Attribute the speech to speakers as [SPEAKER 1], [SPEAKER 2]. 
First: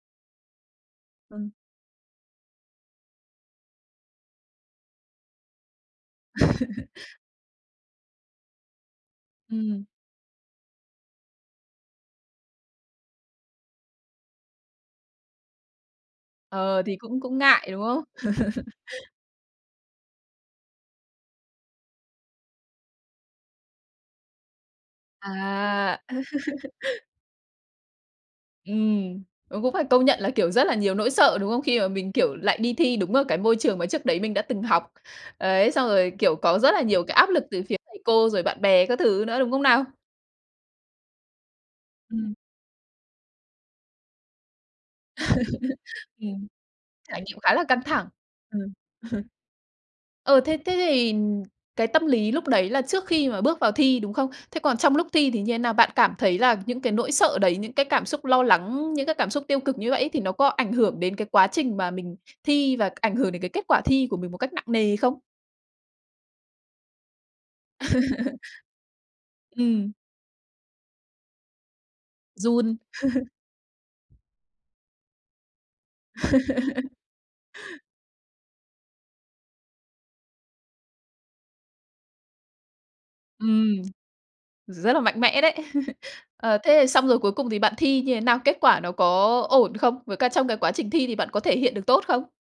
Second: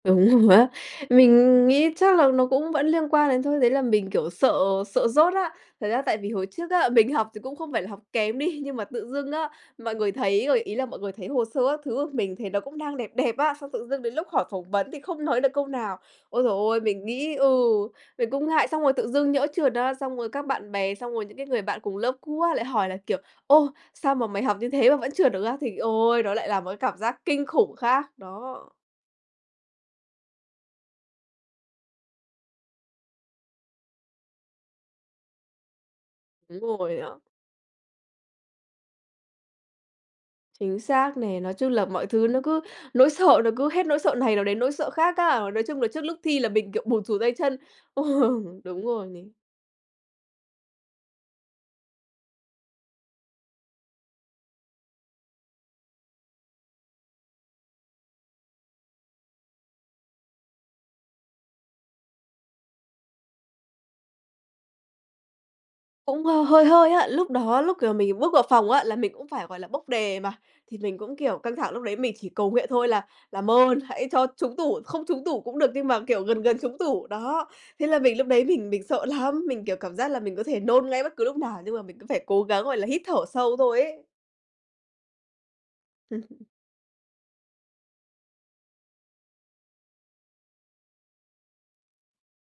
[SPEAKER 1] Đúng rồi á.
[SPEAKER 2] Ừm.
[SPEAKER 1] Mình nghĩ chắc là nó cũng vẫn liên quan đến thôi, đấy là mình, kiểu, sợ sợ dốt á! Thật ra tại vì hồi trước á, mình học thì cũng không phải là học kém đi, nhưng mà tự dưng á,
[SPEAKER 2] Ừm.
[SPEAKER 1] mọi người thấy rồi ý là mọi người thấy hồ sơ các thứ của mình thấy nó cũng đang đẹp đẹp á, xong tự dưng đến lúc hỏi phỏng vấn thì không nói được câu nào. Ối giời ôi,
[SPEAKER 2] Ờ, thì
[SPEAKER 1] mình
[SPEAKER 2] cũng
[SPEAKER 1] nghĩ
[SPEAKER 2] cũng
[SPEAKER 1] ừ,
[SPEAKER 2] ngại, đúng không?
[SPEAKER 1] mình cũng ngại! Xong rồi tự dưng nhỡ trượt á, xong rồi các bạn bè xong rồi những cái người bạn cùng lớp cũ á lại hỏi là, kiểu: "Ồ! Sao mà mày học như thế mà vẫn trượt được á?" Thì
[SPEAKER 2] À.
[SPEAKER 1] ôi, nó lại là một cái cảm giác kinh khủng khác! Đó.
[SPEAKER 2] Ừm, ờ, cũng phải công nhận là, kiểu, rất là nhiều nỗi sợ, đúng không? Khi mà mình, kiểu, lại đi thi đúng ở cái môi trường mà trước đấy mình đã từng học. Ấy, xong rồi, kiểu,
[SPEAKER 1] Đúng
[SPEAKER 2] có rất là
[SPEAKER 1] rồi
[SPEAKER 2] nhiều
[SPEAKER 1] á.
[SPEAKER 2] cái áp lực từ phía thầy cô, rồi bạn bè các thứ nữa, đúng không nào?
[SPEAKER 1] Chính xác nè, nói chung là mọi thứ
[SPEAKER 2] Ừm.
[SPEAKER 1] nó cứ nỗi sợ nó cứ hết nỗi sợ này nó đến nỗi sợ khác á. Nói chung là trước lúc thi
[SPEAKER 2] Ừm,
[SPEAKER 1] là mình, kiểu, bủn rủn
[SPEAKER 2] trải
[SPEAKER 1] tay
[SPEAKER 2] nghiệm khá
[SPEAKER 1] chân.
[SPEAKER 2] là căng
[SPEAKER 1] Ờ,
[SPEAKER 2] thẳng. Ừm.
[SPEAKER 1] đúng rồi mình
[SPEAKER 2] Ờ, thế thế thì cái tâm lý lúc đấy là trước khi mà bước vào thi, đúng không? Thế còn trong lúc thi thì như thế nào? Bạn cảm thấy là những cái nỗi sợ đấy, những cái cảm xúc lo lắng, những cái cảm xúc tiêu cực như vậy ấy thì nó có ảnh hưởng đến cái quá trình mà mình thi và ảnh hưởng đến cái kết quả thi của mình một cách nặng nề không?
[SPEAKER 1] Cũng h hơi hơi á. Lúc đó, lúc, kiểu, mình bước vào phòng á, là mình cũng phải, gọi là, bốc
[SPEAKER 2] Ừm.
[SPEAKER 1] đề mà. Thì mình cũng, kiểu, căng thẳng lúc đấy mình chỉ cầu nguyện
[SPEAKER 2] Run.
[SPEAKER 1] thôi là "Làm ơn hãy cho trúng tủ, không trúng tủ cũng được nhưng mà, kiểu, gần gần trúng tủ", đó. Thế là mình lúc đấy mình mình sợ lắm, mình, kiểu, cảm giác là mình có thể nôn ngay bất cứ lúc nào, nhưng mà mình cứ phải cố gắng, gọi là, hít thở sâu thôi
[SPEAKER 2] Ừm.
[SPEAKER 1] ấy!
[SPEAKER 2] Rất là mạnh mẽ đấy. Ờ, thế thì xong rồi cuối cùng thì bạn thi như thế nào? Kết quả nó có ổn không? Với cả trong cái quá trình thi thì bạn có thể hiện được tốt không?